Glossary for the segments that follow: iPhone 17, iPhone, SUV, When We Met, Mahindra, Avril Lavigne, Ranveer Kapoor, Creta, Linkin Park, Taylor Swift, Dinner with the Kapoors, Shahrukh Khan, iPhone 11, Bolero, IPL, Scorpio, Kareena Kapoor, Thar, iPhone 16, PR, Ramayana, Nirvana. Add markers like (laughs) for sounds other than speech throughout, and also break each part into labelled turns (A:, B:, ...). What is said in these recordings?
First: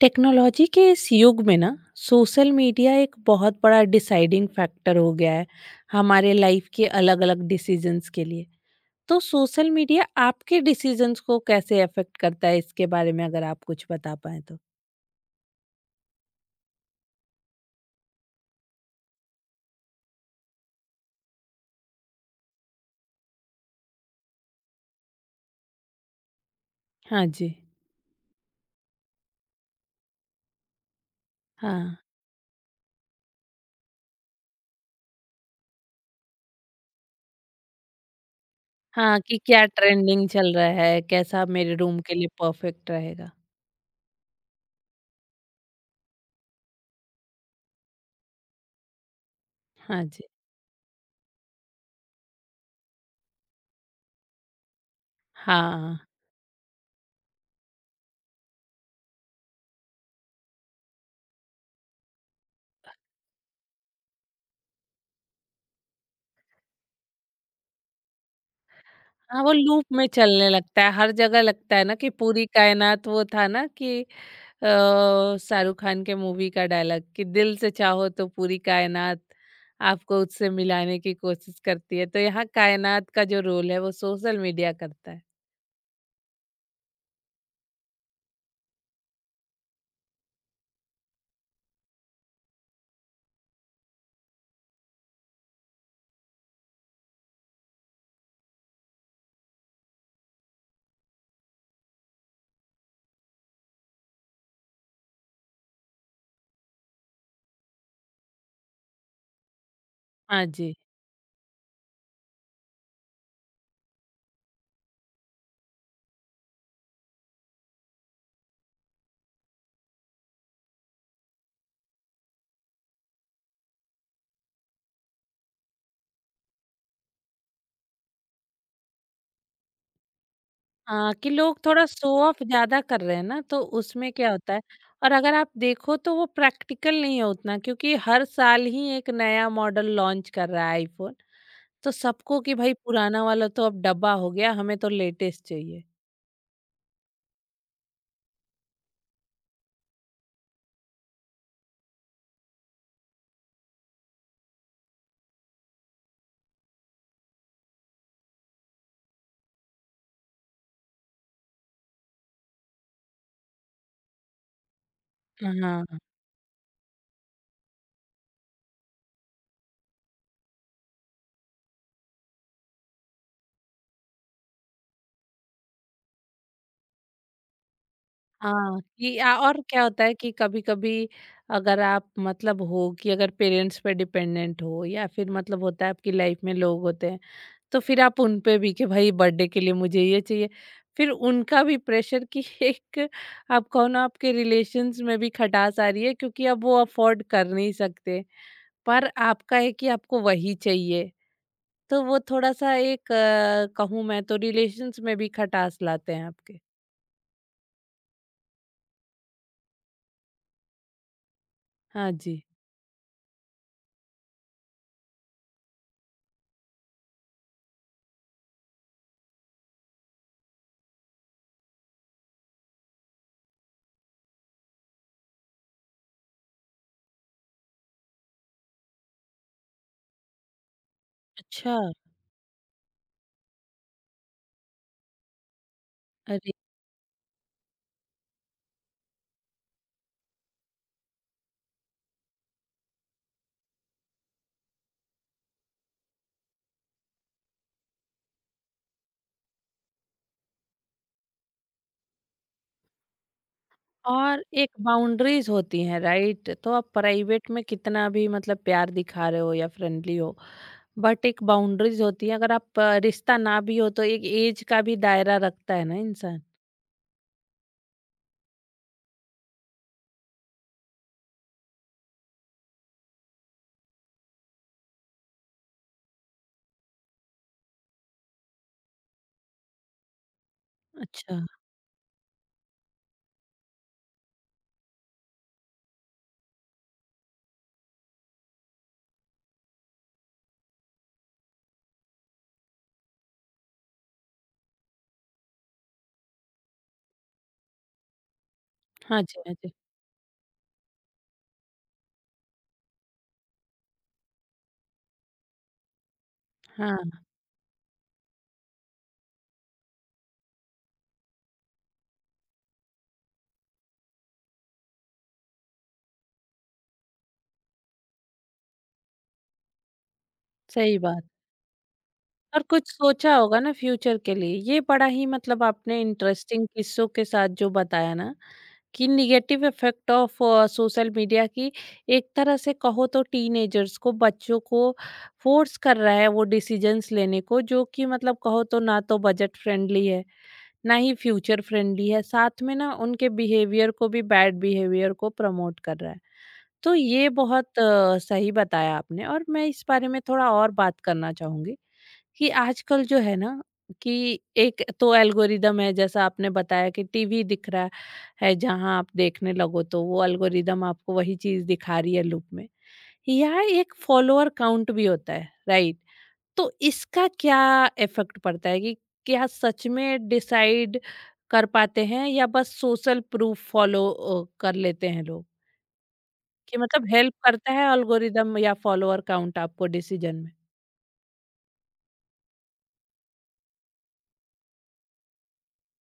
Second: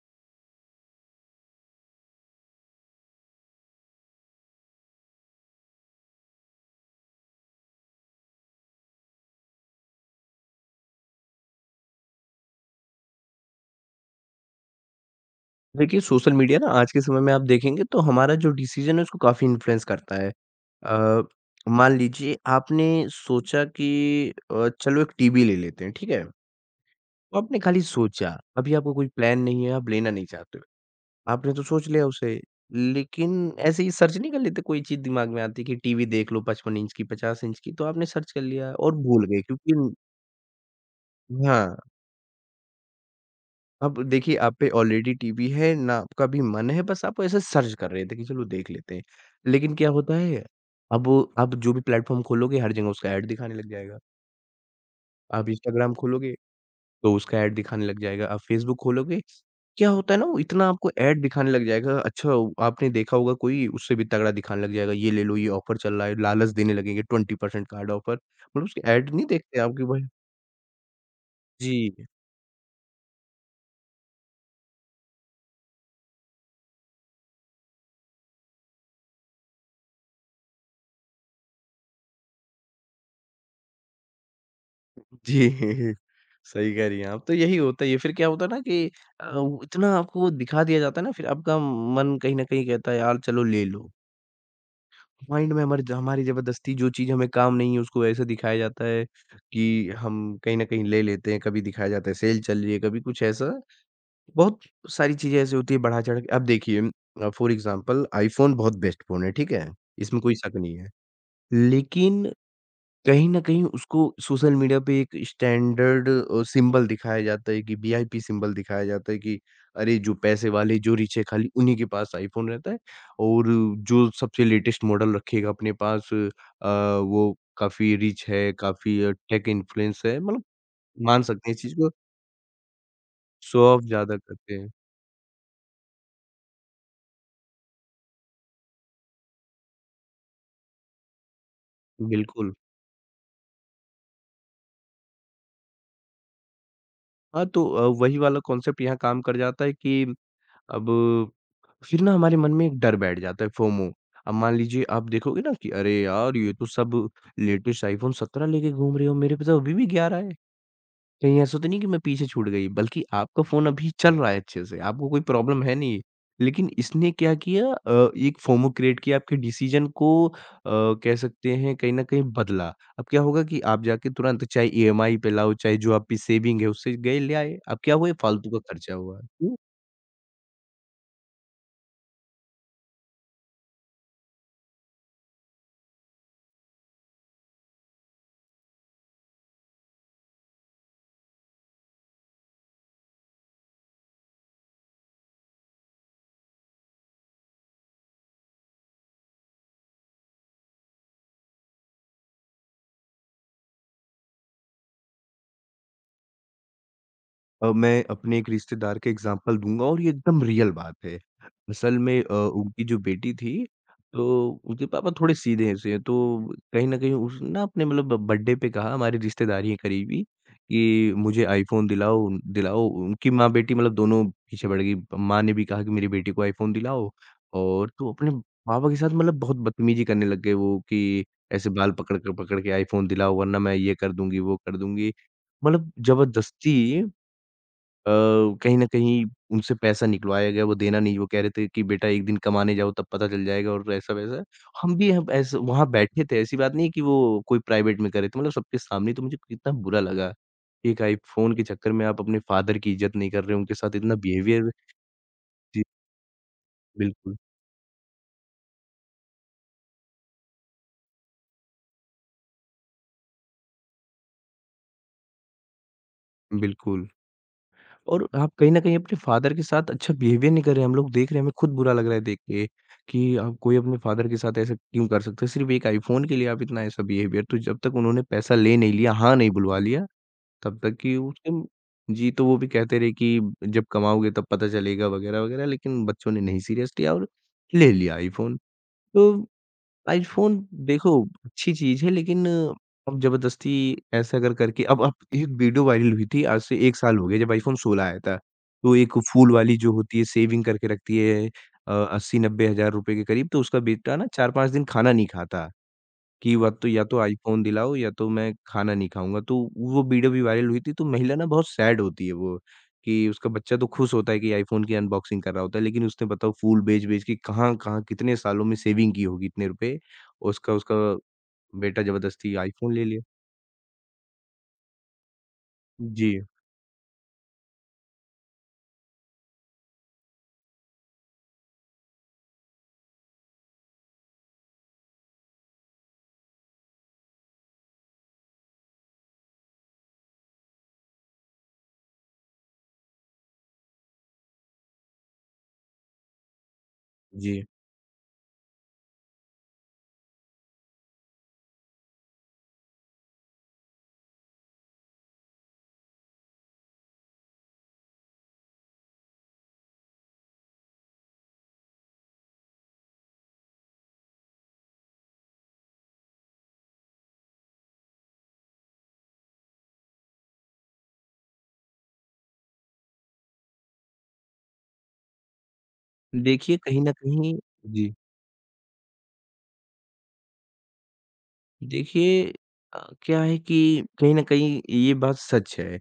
A: Technology के इस युग में ना सोशल मीडिया एक बहुत बड़ा डिसाइडिंग फैक्टर हो गया है हमारे लाइफ के अलग अलग डिसीजंस के लिए। तो सोशल मीडिया आपके डिसीजंस को कैसे अफेक्ट करता है इसके बारे में अगर आप कुछ बता पाए तो।
B: देखिए, सोशल मीडिया ना आज के समय में आप देखेंगे तो हमारा जो डिसीज़न है उसको काफ़ी इन्फ्लुएंस करता है। अ, मान लीजिए आपने सोचा कि चलो एक टीवी ले लेते हैं, ठीक है?
A: हाँ
B: तो
A: जी।
B: आपने खाली सोचा, अभी आपको कोई प्लान नहीं है, आप लेना नहीं चाहते हो। आपने तो सोच
A: हाँ।
B: लिया उसे, लेकिन ऐसे ही सर्च नहीं कर लेते कोई चीज़ दिमाग में आती है कि टीवी देख लो 55 इंच की, 50 इंच की, तो आपने सर्च कर लिया और
A: हाँ
B: भूल
A: कि
B: गए
A: क्या
B: क्योंकि
A: ट्रेंडिंग चल रहा है कैसा मेरे
B: हाँ।
A: रूम के लिए परफेक्ट रहेगा।
B: अब देखिए, आप पे ऑलरेडी टीवी है, ना आपका भी मन है, बस आप ऐसे सर्च कर रहे थे कि चलो देख लेते हैं। लेकिन क्या
A: हाँ
B: होता
A: जी।
B: है, अब आप जो भी प्लेटफ़ॉर्म खोलोगे, हर जगह उसका ऐड दिखाने लग जाएगा। आप इंस्टाग्राम
A: हाँ।
B: खोलोगे, तो उसका ऐड दिखाने लग जाएगा। आप फेसबुक खोलोगे, क्या होता है ना, वो इतना आपको ऐड दिखाने लग जाएगा। अच्छा, वो आपने देखा होगा कोई, उससे भी तगड़ा दिखाने लग जाएगा, "ये ले लो, ये ऑफ़र चल रहा है।" लालच देने लगेंगे, 20% कार्ड ऑफ़र। मतलब उसके ऐड नहीं
A: हाँ वो
B: देखते आप कि
A: लूप
B: भाई
A: में चलने लगता है हर जगह लगता है ना
B: जी।
A: कि पूरी कायनात वो था ना कि अ, शाहरुख खान के मूवी का डायलॉग कि दिल से चाहो तो पूरी कायनात आपको उससे मिलाने की कोशिश करती है तो यहाँ कायनात का जो रोल है वो सोशल मीडिया करता है।
B: जी, (laughs) सही कह रही हैं आप। तो यही होता ही है, ये फिर क्या होता है ना कि वो इतना आपको वो दिखा दिया जाता है ना, फिर आपका मन कहीं न कहीं कहता है, "यार चलो ले लो।" माइंड में हमारी हमारी ज़बरदस्ती जो चीज़ हमें काम नहीं है, उसको ऐसे दिखाया जाता है कि हम कहीं न कहीं ले लेते हैं। कभी दिखाया जाता है सेल चल रही है, कभी कुछ ऐसा। बहुत सारी चीज़ें ऐसी होती हैं बढ़ा-चढ़ा के। अब देखिए फॉर एग्ज़ाम्पल आईफ़ोन बहुत बेस्ट फ़ोन है, ठीक है? इसमें कोई
A: हाँ
B: शक
A: जी।
B: नहीं है। लेकिन कहीं न कहीं उसको सोशल मीडिया पे एक स्टैंडर्ड सिंबल दिखाया जाता है कि वीआईपी सिंबल दिखाया जाता है कि अरे! जो पैसे वाले, जो रिच है खाली उन्हीं के पास आईफ़ोन रहता है और जो सबसे लेटेस्ट मॉडल रखेगा अपने पास वो काफ़ी रिच है, काफ़ी टेक इन्फ्लुएंस है मतलब
A: हाँ
B: मान
A: कि
B: सकते हैं
A: लोग
B: इस चीज़
A: थोड़ा
B: को,
A: शो ऑफ ज्यादा कर रहे हैं ना तो
B: शो ऑफ
A: उसमें
B: ज़्यादा
A: क्या होता
B: करते
A: है।
B: हैं।
A: और अगर आप देखो तो वो प्रैक्टिकल नहीं है उतना क्योंकि हर साल ही एक नया मॉडल लॉन्च कर रहा है आईफोन। तो सबको
B: बिल्कुल।
A: कि भाई पुराना वाला तो अब डब्बा हो गया हमें तो लेटेस्ट चाहिए।
B: हाँ, तो वही वाला कॉन्सेप्ट यहाँ काम कर जाता है कि अब फिर ना हमारे मन में एक डर बैठ जाता है फोमो। अब मान लीजिए आप देखोगे ना कि अरे यार! ये तो सब लेटेस्ट आईफोन 17 लेके घूम रहे हो, मेरे पे तो अभी भी 11 है। कहीं ऐसा तो नहीं कि मैं पीछे छूट गई? बल्कि आपका फ़ोन अभी चल रहा है अच्छे से, आपको कोई प्रॉब्लम है
A: हाँ।
B: नहीं। लेकिन इसने क्या किया एक फोमो क्रिएट किया, आपके डिसीज़न को कह सकते हैं कहीं न कहीं बदला। अब क्या होगा कि आप जाके तुरंत चाहे ईएमआई पे लाओ, चाहे जो आपकी सेविंग है उससे गए ले आए। अब क्या हुआ? ये फालतू का
A: हाँ,
B: खर्चा
A: कि
B: हुआ।
A: आ और क्या होता है कि कभी-कभी अगर आप मतलब हो कि अगर पेरेंट्स पे डिपेंडेंट हो या फिर मतलब होता है आपकी लाइफ में लोग होते हैं, तो फिर आप उन पे भी कि भाई बर्थडे के लिए मुझे ये चाहिए। फिर उनका भी प्रेशर कि (laughs) एक आप कहो ना आपके रिलेशंस में भी खटास आ रही है क्योंकि अब वो अफोर्ड कर नहीं सकते, पर आपका है कि आपको वही चाहिए। तो वो थोड़ा-सा एक कहूँ मैं तो रिलेशंस में भी खटास लाते हैं आपके।
B: मैं अपने एक रिश्तेदार का एग्ज़ाम्पल दूँगा और ये एकदम रियल बात है। असल
A: हाँ
B: में
A: जी।
B: उनकी जो बेटी थी, तो उनके पापा थोड़े सीधे-से हैं, तो कहीं न कहीं उसने ना अपने मतलब ब बर्थडे पे कहा हमारी रिश्तेदारी है करीबी कि मुझे आईफ़ोन दिलाओ दिलाओ। उनकी माँ-बेटी मतलब दोनों पीछे पड़ गई। माँ ने भी कहा कि मेरी बेटी को आईफ़ोन दिलाओ और तो अपने पापा के साथ मतलब बहुत बदतमीज़ी करने लग गए वो कि ऐसे
A: अच्छा।
B: बाल पकड़ के आईफ़ोन दिलाओ वरना मैं ये कर दूँगी, वो कर दूँगी। मतलब ज़बरदस्ती अ, कहीं न कहीं उनसे पैसा निकलवाया गया, वो देना नहीं, वो कह रहे थे कि बेटा एक दिन कमाने जाओ तब पता चल जाएगा और ऐसा-वैसा। हम ऐसे वहाँ बैठे थे, ऐसी बात नहीं है कि वो कोई प्राइवेट में कर रहे थे, मतलब सबके सामने तो मुझे कितना बुरा लगा। कि एक आईफ़ोन के चक्कर में आप अपने फ़ादर की इज़्ज़त नहीं कर रहे हो, उनके साथ इतना
A: और
B: बिहेवियर
A: एक बाउंड्रीज
B: जी,
A: होती हैं राइट तो आप
B: बिल्कुल,
A: प्राइवेट में कितना भी मतलब प्यार दिखा रहे हो या फ्रेंडली हो बट एक बाउंड्रीज होती है अगर आप रिश्ता ना भी हो तो एक एज का भी दायरा रखता है ना इंसान।
B: बिल्कुल। और आप कहीं न कहीं अपने फादर के साथ अच्छा बिहेवियर नहीं कर रहे हैं। हम लोग देख रहे हैं, हमें खुद बुरा लग रहा है देख के कि आप कोई अपने फादर के साथ ऐसा क्यों कर सकता है? सिर्फ़ एक आईफ़ोन के लिए आप इतना ऐसा बिहेवियर तो जब तक उन्होंने पैसा ले नहीं लिया, हाँ नहीं बुलवा लिया, तब तक कि
A: अच्छा।
B: उसके जी, तो वो भी कहते रहे कि जब कमाओगे तब पता चलेगा वग़ैरह-वग़ैरह लेकिन बच्चों ने नहीं सीरियस लिया और ले लिया आईफ़ोन। तो आईफ़ोन देखो अच्छी चीज़ है लेकिन अब ज़बरदस्ती ऐसा अगर करके अब एक वीडियो वायरल हुई थी आज से 1 साल हो गया जब आईफ़ोन 16 आया था। तो एक
A: हाँ जी।
B: फूल
A: हाँ जी।
B: वाली जो होती है सेविंग करके रखती है अ, 80-90 हज़ार रुपए के करीब तो उसका बेटा ना 4-5 दिन खाना नहीं खाता। कि व तो या
A: हाँ
B: तो आईफ़ोन दिलाओ या तो मैं खाना नहीं खाऊँगा। तो वो वीडियो भी वायरल हुई थी, तो महिला ना बहुत सैड होती है वो, कि उसका बच्चा तो खुश होता है कि आईफ़ोन की अनबॉक्सिंग कर रहा होता है, लेकिन उसने बताओ फूल बेच-बेच के कहाँ-कहाँ कितने सालों में सेविंग की होगी इतने रुपए, और उसका उसका
A: सही बात।
B: बेटा ज़बरदस्ती
A: और कुछ
B: आईफ़ोन ले लिया।
A: सोचा होगा ना फ्यूचर के लिए ये बड़ा ही मतलब आपने
B: जी,
A: इंटरेस्टिंग किस्सों के साथ जो बताया ना कि negative effect of social media की एक तरह से कहो तो टीनेजर्स को बच्चों को फोर्स कर रहा है वो डिसीजंस लेने को जो कि मतलब कहो तो ना तो बजट फ्रेंडली है ना ही फ्यूचर फ्रेंडली है साथ में ना उनके बिहेवियर को भी बैड बिहेवियर को प्रमोट कर रहा है। तो ये
B: जी।
A: बहुत सही बताया आपने और मैं इस बारे में थोड़ा और बात करना चाहूंगी कि आजकल जो है ना कि एक तो एल्गोरिदम है जैसा आपने बताया कि टीवी दिख रहा है जहां आप देखने लगो तो वो एल्गोरिदम आपको वही चीज दिखा रही है लूप में या एक फॉलोअर काउंट भी होता है राइट तो इसका क्या इफेक्ट पड़ता है कि क्या सच में डिसाइड कर पाते हैं या बस सोशल प्रूफ फॉलो कर लेते हैं लोग
B: देखिए
A: कि
B: कहीं
A: मतलब
B: न
A: हेल्प
B: कहीं
A: करता है
B: जी,
A: एल्गोरिदम या फॉलोअर काउंट आपको डिसीजन में।
B: देखिए क्या है कि कहीं न कहीं ये बात सच है।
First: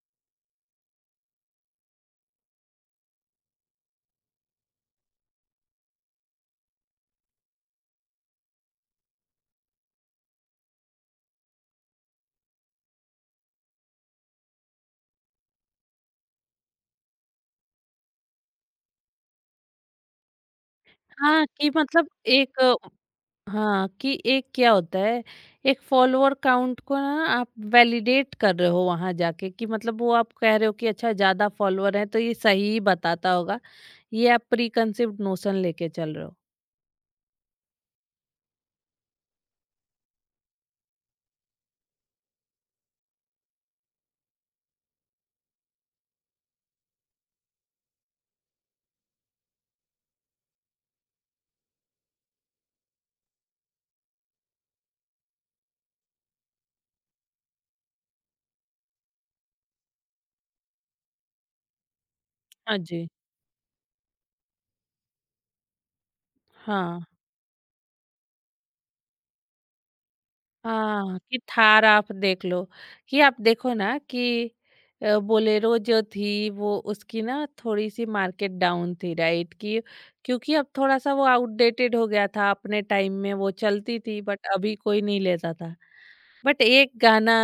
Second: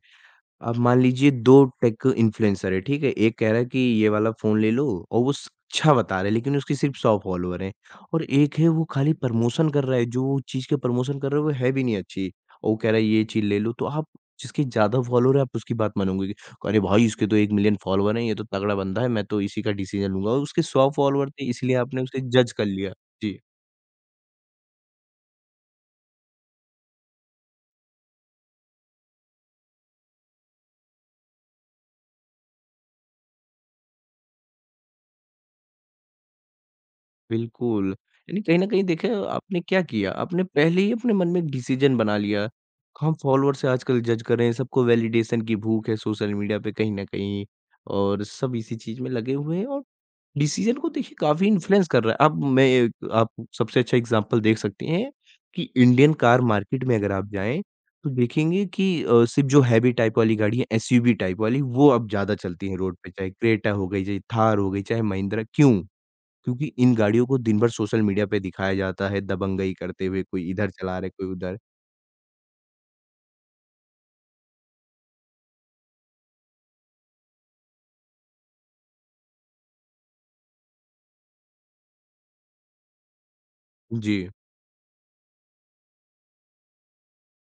B: अब मान लीजिए 2 टेक इन्फ्लुएंसर है, ठीक है? एक कह रहा है कि ये वाला फ़ोन ले लो और वो स अच्छा बता रहा है लेकिन उसकी सिर्फ़ 100 फॉलोवर हैं और एक है वो खाली प्रमोशन कर रहा है, जो चीज़ का प्रमोशन कर रहा है वो है भी नहीं अच्छी और वो कह रहा है ये चीज़ ले लो, तो आप जिसके ज़्यादा फॉलोवर है आप उसकी बात मानोगे कि अरे भाई! इसके तो 1 मिलियन फॉलोवर हैं, ये तो तगड़ा बंदा है, मैं तो इसी का डिसीज़न लूँगा और उसके 100 फॉलोवर
A: हाँ
B: थे
A: कि
B: इसलिए आपने
A: मतलब
B: उसे जज
A: एक।
B: कर लिया। जी।
A: हाँ, कि एक क्या होता है एक फॉलोअर काउंट को ना आप वैलिडेट कर रहे हो वहां जाके कि मतलब वो आप कह रहे हो कि अच्छा ज्यादा फॉलोअर है तो ये सही ही बताता होगा ये आप प्री कंसेप्ट नोशन लेके चल रहे हो।
B: बिल्कुल। यानी कहीं न कहीं देखिए आपने क्या किया, आपने पहले ही अपने मन में एक डिसीज़न बना लिया। हम फॉलोअर से आजकल जज कर रहे हैं, सबको वैलिडेशन की भूख है सोशल मीडिया पे कहीं न कहीं और सब इसी चीज़ में लगे हुए हैं और डिसीज़न को देखिए काफ़ी इन्फ्लुएंस कर रहा है। अब मैं एक आप सबसे अच्छा एग्ज़ाम्पल देख सकती हैं कि इंडियन कार मार्केट में अगर आप जाएँ, तो देखेंगे कि सिर्फ़ जो हैवी टाइप वाली गाड़ी है एसयूवी टाइप वाली, वो अब ज़्यादा चलती है
A: हाँ
B: रोड
A: जी।
B: पे, चाहे क्रेटा हो गई, चाहे थार हो गई, चाहे महिंद्रा, क्यों? क्योंकि इन
A: हाँ।
B: गाड़ियों को दिन भर सोशल मीडिया पे दिखाया जाता है, दबंगई करते हुए कोई इधर चला रहा है,
A: हाँ
B: कोई
A: कि
B: उधर।
A: थार आप देख लो कि आप देखो ना कि बोलेरो जो थी वो उसकी ना थोड़ी सी मार्केट डाउन थी राइट कि क्योंकि अब थोड़ा सा वो आउटडेटेड हो गया था अपने टाइम में वो चलती थी
B: जी,
A: बट अभी कोई नहीं लेता था। बट एक गाना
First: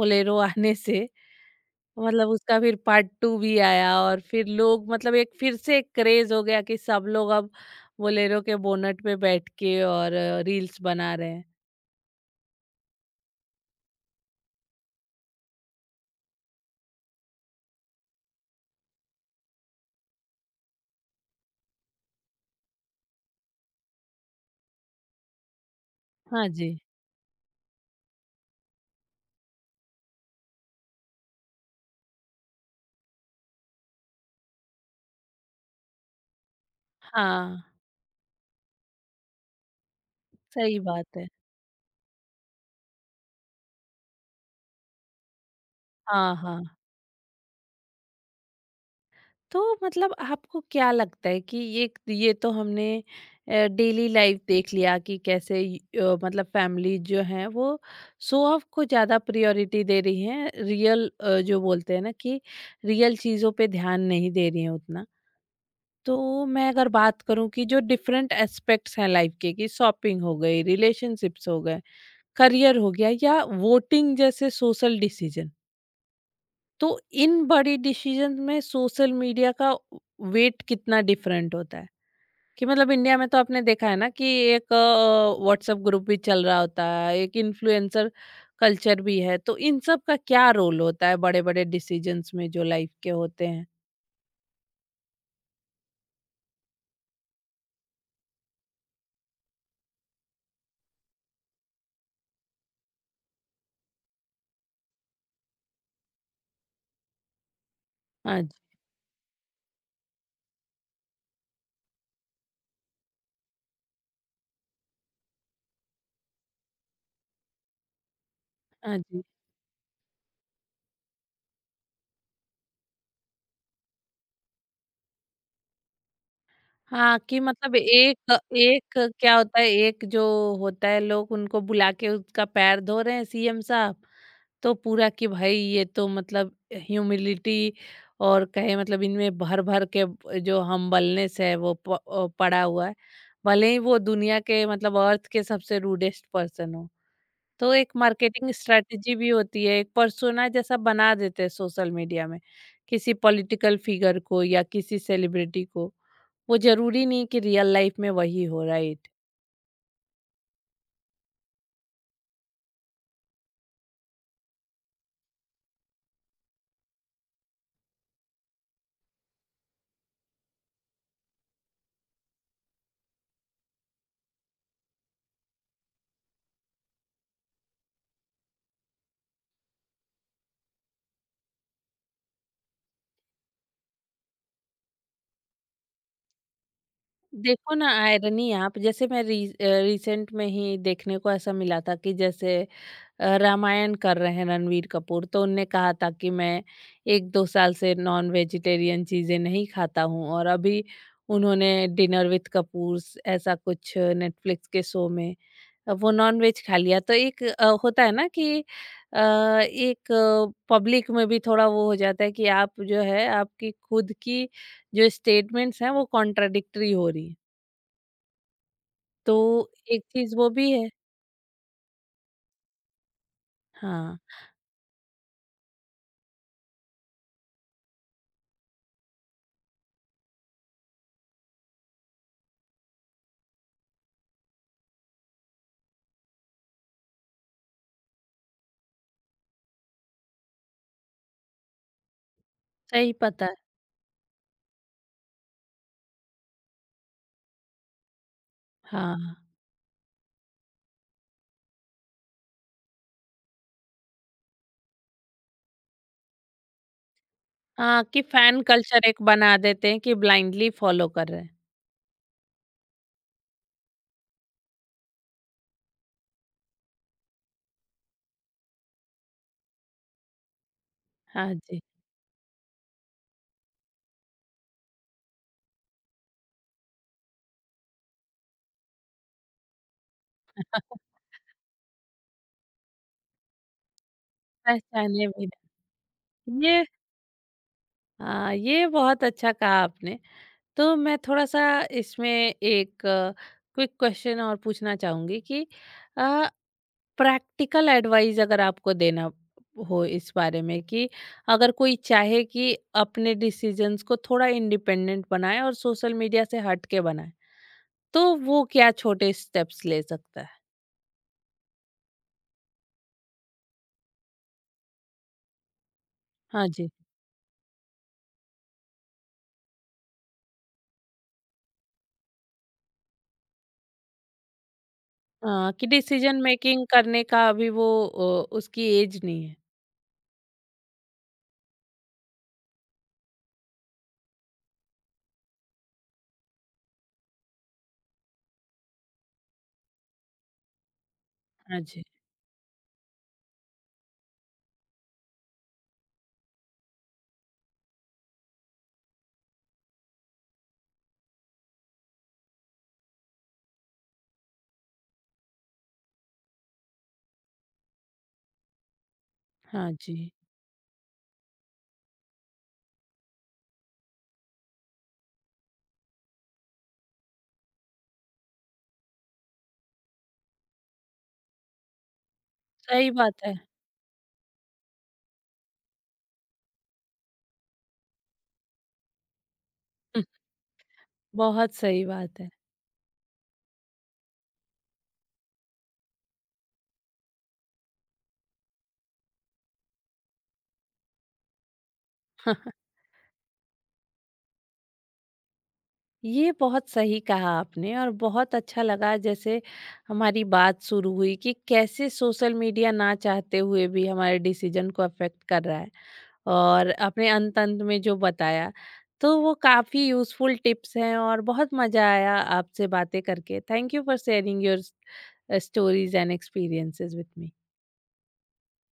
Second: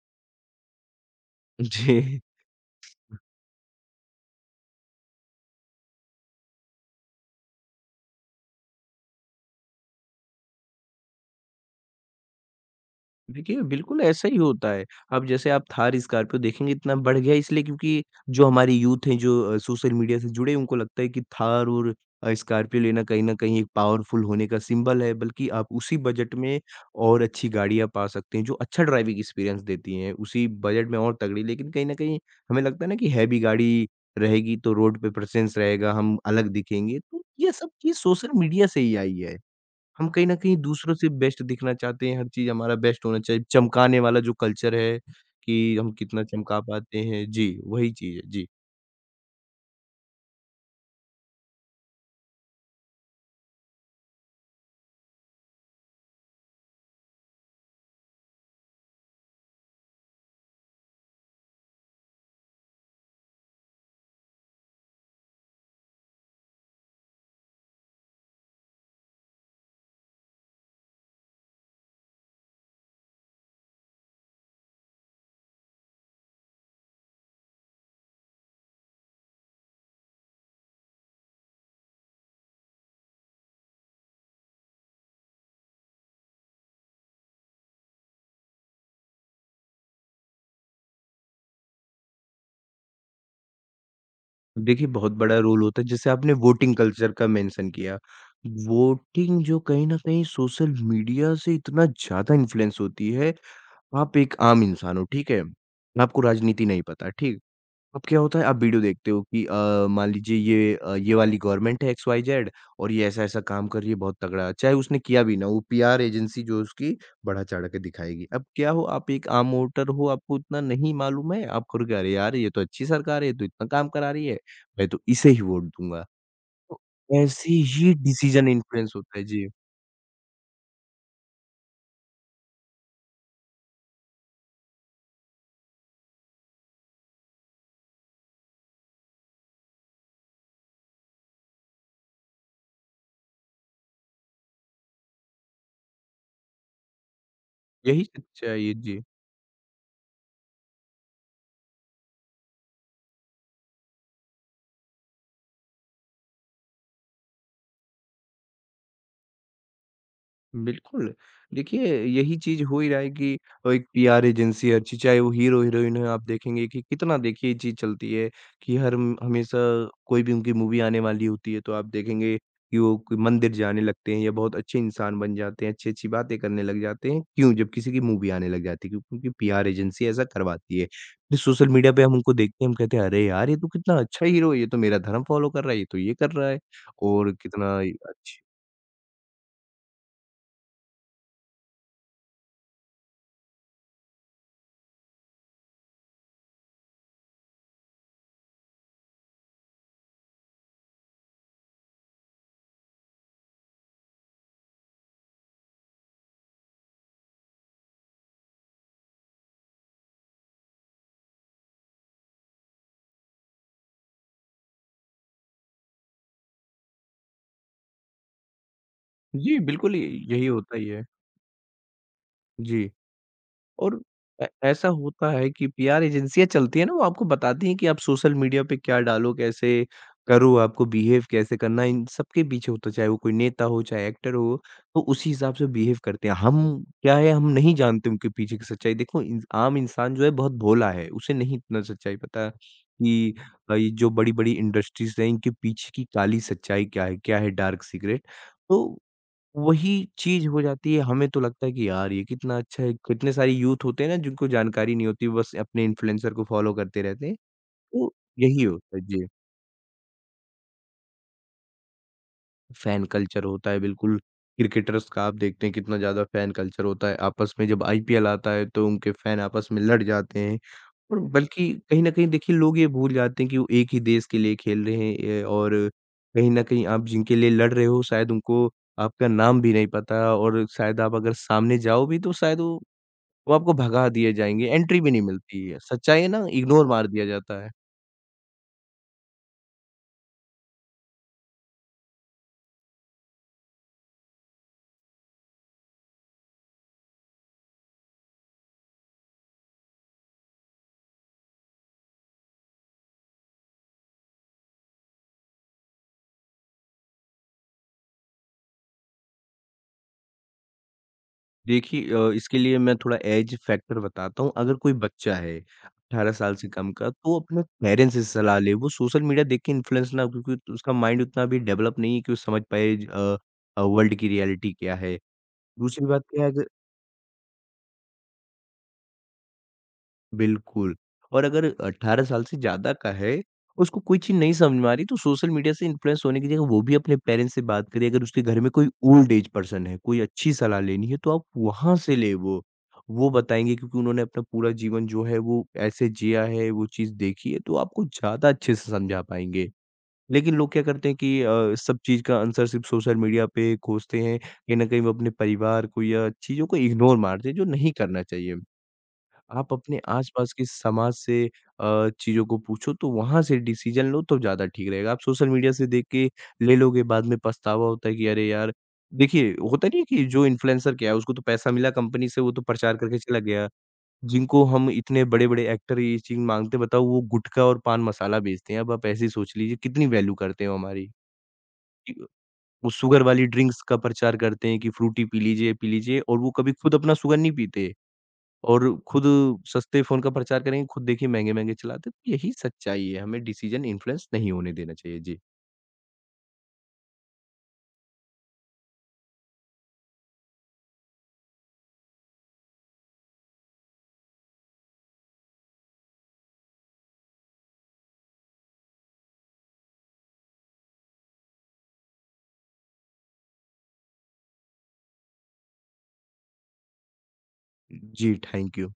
A: बोलेरो आने से
B: (laughs) जी।
A: मतलब उसका फिर पार्ट टू भी आया और फिर लोग मतलब एक फिर से क्रेज हो गया कि सब लोग अब बोलेरो के बोनट पे बैठ के और रील्स बना रहे हैं।
B: देखिए, बिल्कुल ऐसा ही होता है। अब जैसे आप थार, स्कॉर्पियो देखेंगे इतना बढ़ गया है इसलिए क्योंकि जो हमारी यूथ है जो सोशल मीडिया से जुड़े उनको लगता है कि थार और स्कॉर्पियो लेना कहीं न कहीं एक पावरफुल होने का सिंबल है। बल्कि आप उसी बजट
A: हाँ
B: में
A: जी।
B: और अच्छी गाड़ियाँ पा सकते हैं जो अच्छा ड्राइविंग एक्सपीरियंस देती हैं, उसी बजट में और तगड़ी लेकिन कहीं न कहीं हमें लगता है ना कि हैवी गाड़ी रहेगी तो रोड पे प्रेज़ेंस रहेगा, हम अलग दिखेंगे। तो ये
A: हाँ,
B: सब चीज़ सोशल मीडिया से ही आई है। हम कहीं न कहीं
A: सही
B: दूसरों से
A: बात है।
B: बेस्ट दिखना चाहते हैं, हर चीज़ हमारा बेस्ट होना चाहिए, चमकाने वाला जो कल्चर है कि हम कितना
A: हाँ,
B: चमका
A: हाँ।
B: पाते हैं। जी, वही चीज़ है। जी,
A: तो मतलब आपको क्या लगता है कि ये तो हमने डेली लाइफ देख लिया कि कैसे मतलब फैमिली जो है वो शो ऑफ को ज़्यादा प्रायोरिटी दे रही है रियल जो बोलते हैं ना कि रियल चीज़ों पे ध्यान नहीं दे रही है उतना। तो मैं अगर बात करूं कि जो डिफरेंट एस्पेक्ट्स हैं लाइफ के कि शॉपिंग हो गई रिलेशनशिप्स हो गए करियर हो गया या वोटिंग जैसे सोशल डिसीजन तो इन बड़ी डिसीजन में सोशल मीडिया का वेट कितना डिफरेंट होता है कि मतलब इंडिया में तो आपने देखा है ना कि एक व्हाट्सएप ग्रुप भी चल रहा होता है एक इन्फ्लुएंसर कल्चर भी है तो इन सब का क्या रोल होता है बड़े बड़े डिसीजंस में जो लाइफ के होते हैं।
B: देखिए बहुत बड़ा रोल होता है, जैसे आपने वोटिंग कल्चर का मेंशन किया। वोटिंग जो कहीं न कहीं सोशल मीडिया से इतना ज़्यादा इन्फ्लुएंस होती है, आप एक आम इंसान हो, ठीक है? आपको राजनीति नहीं पता, ठीक? है, अब क्या होता
A: हाँ
B: है आप
A: जी।
B: वीडियो देखते हो कि मान लीजिए ये ये वाली गवर्नमेंट है XYZ और ये ऐसा-ऐसा काम कर रही है बहुत तगड़ा। चाहे उसने किया भी ना हो, वो पीआर एजेंसी जो है उसकी बढ़ा-चढ़ा के दिखाएगी। अब क्या हो
A: हाँ
B: आप
A: जी।
B: एक आम वोटर हो, आपको इतना नहीं मालूम है, आप कहोगे अरे यार ये तो अच्छी सरकार है, ये तो इतना काम करा रही है, मैं तो इसे ही वोट दूँगा। तो
A: हाँ कि
B: ऐसे
A: मतलब
B: ही
A: एक
B: डिसीजन इन्फ्लुएंस
A: एक
B: होता है।
A: क्या
B: जी,
A: होता है एक जो होता है लोग उनका बुला के उसका पैर धो रहे हैं सीएम साहब तो पूरा कि भाई ये तो मतलब ह्यूमिलिटी और कहे मतलब इनमें भर भर के जो हम्बलनेस है वो पड़ा हुआ है भले ही वो दुनिया के मतलब अर्थ के सबसे रूडेस्ट पर्सन हो। तो एक
B: यही
A: मार्केटिंग
B: सच्चाई है। जी।
A: स्ट्रेटजी भी होती है एक पर्सोना जैसा बना देते हैं सोशल मीडिया में किसी पॉलिटिकल फिगर को या किसी सेलिब्रिटी को वो जरूरी नहीं कि रियल लाइफ में वही हो राइट।
B: बिल्कुल। देखिए, यही चीज़ हो ही रहा है कि एक पीआर एजेंसी हर चीज़ चाहे वो हीरो-हीरोइन हो आप देखेंगे कि कितना देखिए ये चीज़ चलती है कि हर म हमेशा कोई भी उनकी मूवी आने वाली होती है तो आप देखेंगे कि वो कोई मंदिर जाने लगते हैं या बहुत अच्छे इंसान बन जाते हैं, अच्छी-अच्छी बातें करने लग जाते हैं। क्यों? जब किसी की मूवी आने लग जाती है क्योंकि उनकी पीआर एजेंसी ऐसा करवाती है। फिर सोशल मीडिया पे हम उनको देखते हैं, हम कहते हैं अरे यार! ये तो कितना अच्छा हीरो है, ये तो मेरा धर्म फ़ॉलो कर रहा है, ये तो ये कर रहा है और
A: देखो
B: कितना
A: ना
B: अच्छी
A: आयरनी आप जैसे मैं रिसेंट में ही देखने को ऐसा मिला था कि जैसे रामायण कर रहे हैं रणवीर कपूर तो उनने कहा था कि मैं 1-2 साल से नॉन वेजिटेरियन चीज़ें नहीं खाता हूँ और अभी उन्होंने डिनर विद कपूर्स ऐसा कुछ नेटफ्लिक्स के शो में वो नॉन वेज खा लिया। तो एक होता है ना कि एक पब्लिक में भी थोड़ा वो हो जाता है कि आप जो है आपकी खुद की जो स्टेटमेंट्स हैं वो कॉन्ट्राडिक्टरी हो रही है। तो
B: जी, बिल्कुल। य
A: एक चीज़
B: यही
A: वो भी
B: होता ही
A: है।
B: है। जी। और
A: हाँ,
B: ऐ ऐसा होता है कि पीआर एजेंसियाँ चलती हैं ना, वो आपको बताती हैं कि आप सोशल मीडिया पे क्या डालो, कैसे करो, आपको बिहेव कैसे करना है। इन सबके पीछे होता है, चाहे वो कोई नेता हो, चाहे एक्टर हो, तो उसी हिसाब से बिहेव करते हैं। हम क्या है, हम नहीं जानते उनके पीछे की सच्चाई। देखो, इन आम इंसान जो है बहुत भोला है, उसे नहीं इतना सच्चाई पता
A: सही
B: कि
A: पता है।
B: ये जो बड़ी-बड़ी इंडस्ट्रीज़ हैं, इनके पीछे की काली सच्चाई क्या है डार्क सीक्रेट। तो
A: हाँ।
B: वही चीज़ हो जाती है। हमें तो लगता है कि यार ये कितना अच्छा है। कितने सारे यूथ होते हैं ना जिनको जानकारी नहीं होती, बस अपने इन्फ्लुएंसर को फॉलो करते रहते हैं,
A: हाँ,
B: तो
A: कि फैन
B: यही होता है
A: कल्चर एक
B: जी।
A: बना देते हैं कि ब्लाइंडली फॉलो कर रहे हैं।
B: फैन कल्चर होता है बिल्कुल। क्रिकेटर्स का आप देखते हैं कितना ज़्यादा फैन कल्चर होता है, आपस में जब आईपीएल आता है तो उनके फैन आपस में लड़ जाते हैं। और
A: हाँ
B: बल्कि
A: जी।
B: कहीं न कहीं देखिए, लोग ये भूल जाते हैं कि वो एक ही देश के लिए खेल रहे हैं। ए और कहीं न कहीं आप जिनके लिए लड़ रहे हो, शायद उनको आपका नाम भी नहीं पता, और शायद
A: (laughs)
B: आप अगर सामने जाओ भी तो शायद वो आपको भगा दिए जाएँगे, एंट्री भी नहीं
A: पहचाने भी
B: मिलती है। सच्चाई है ना,
A: नहीं। ये
B: इग्नोर मार दिया जाता है।
A: हाँ, ये बहुत अच्छा कहा आपने। तो मैं थोड़ा-सा इसमें एक क्विक क्वेश्चन और पूछना चाहूँगी कि अ, प्रैक्टिकल एडवाइस अगर आपको देना हो इस बारे में कि अगर कोई चाहे कि अपने डिसीजंस को थोड़ा इंडिपेंडेंट बनाए और सोशल मीडिया से हट के बनाए, तो वो क्या छोटे स्टेप्स ले सकता है?
B: देखिए, इसके लिए मैं थोड़ा एज फैक्टर बताता हूँ। अगर कोई बच्चा है 18 साल से
A: हाँ जी।
B: कम का, तो अपने पेरेंट्स से सलाह ले। वो सोशल मीडिया देख के इन्फ्लुएंस ना हो, क्योंकि उसका माइंड उतना अभी डेवलप नहीं है कि वो समझ पाए वर्ल्ड की रियलिटी क्या है।
A: हाँ, कि
B: दूसरी बात
A: डिसीजन
B: क्या है,
A: मेकिंग करने का अभी वो उसकी एज नहीं है।
B: बिल्कुल। और अगर 18 साल से ज़्यादा का है, उसको कोई चीज़ नहीं समझ में आ रही, तो सोशल मीडिया से इन्फ्लुएंस होने की जगह वो भी अपने पेरेंट्स से बात करे। अगर उसके घर में कोई ओल्ड एज पर्सन है, कोई अच्छी सलाह लेनी है तो आप
A: हाँ
B: वहाँ
A: जी,
B: से ले वो। वो बताएँगे, क्योंकि उन्होंने अपना पूरा जीवन जो है वो ऐसे जिया है, वो चीज़ देखी है, तो आपको ज़्यादा अच्छे से समझा पाएँगे। लेकिन लोग क्या करते हैं कि सब चीज़ का आंसर सिर्फ़ सोशल मीडिया पे खोजते हैं, कहीं न कहीं वो अपने परिवार को या चीज़ों को इग्नोर मारते हैं, जो नहीं करना चाहिए। आप
A: हाँ
B: अपने
A: जी,
B: आस-पास के समाज से चीज़ों को पूछो, तो वहाँ से डिसीज़न लो तो ज़्यादा ठीक रहेगा। आप सोशल मीडिया से देख के ले लोगे, बाद में पछतावा होता है कि अरे यार। देखिए, होता नहीं है कि जो इन्फ्लुएंसर क्या है, उसको तो पैसा मिला कंपनी से, वो तो प्रचार
A: सही
B: करके
A: बात
B: चला
A: है।
B: गया। जिनको हम इतने बड़े-बड़े एक्टर ये चीज़ माँगते हैं, बताओ, वो गुटखा और पान मसाला बेचते हैं। अब आप ऐसे ही सोच लीजिए कितनी
A: हम्म,
B: वैल्यू करते हैं वो हमारी।
A: बहुत सही
B: कि-
A: बात है।
B: वो शुगर वाली ड्रिंक्स का प्रचार करते हैं कि फ्रूटी पी लीजिए, पी लीजिए, और वो कभी खुद अपना शुगर नहीं पीते। और खुद सस्ते फ़ोन का प्रचार करेंगे, खुद देखिए महँगे-महँगे चलाते हैं। तो यही
A: (laughs)
B: सच्चाई है, हमें डिसीज़न इन्फ्लुएंस नहीं होने देना चाहिए। जी।
A: ये बहुत सही कहा आपने और बहुत अच्छा लगा जैसे हमारी बात शुरू हुई कि कैसे सोशल मीडिया ना चाहते हुए भी हमारे डिसीजन को अफेक्ट कर रहा है। और अपने अंत अंत में जो बताया तो वो काफ़ी यूज़फुल टिप्स हैं और बहुत मज़ा आया आपसे बातें करके thank you for sharing your stories and experiences with me.
B: जी, थैंक यू।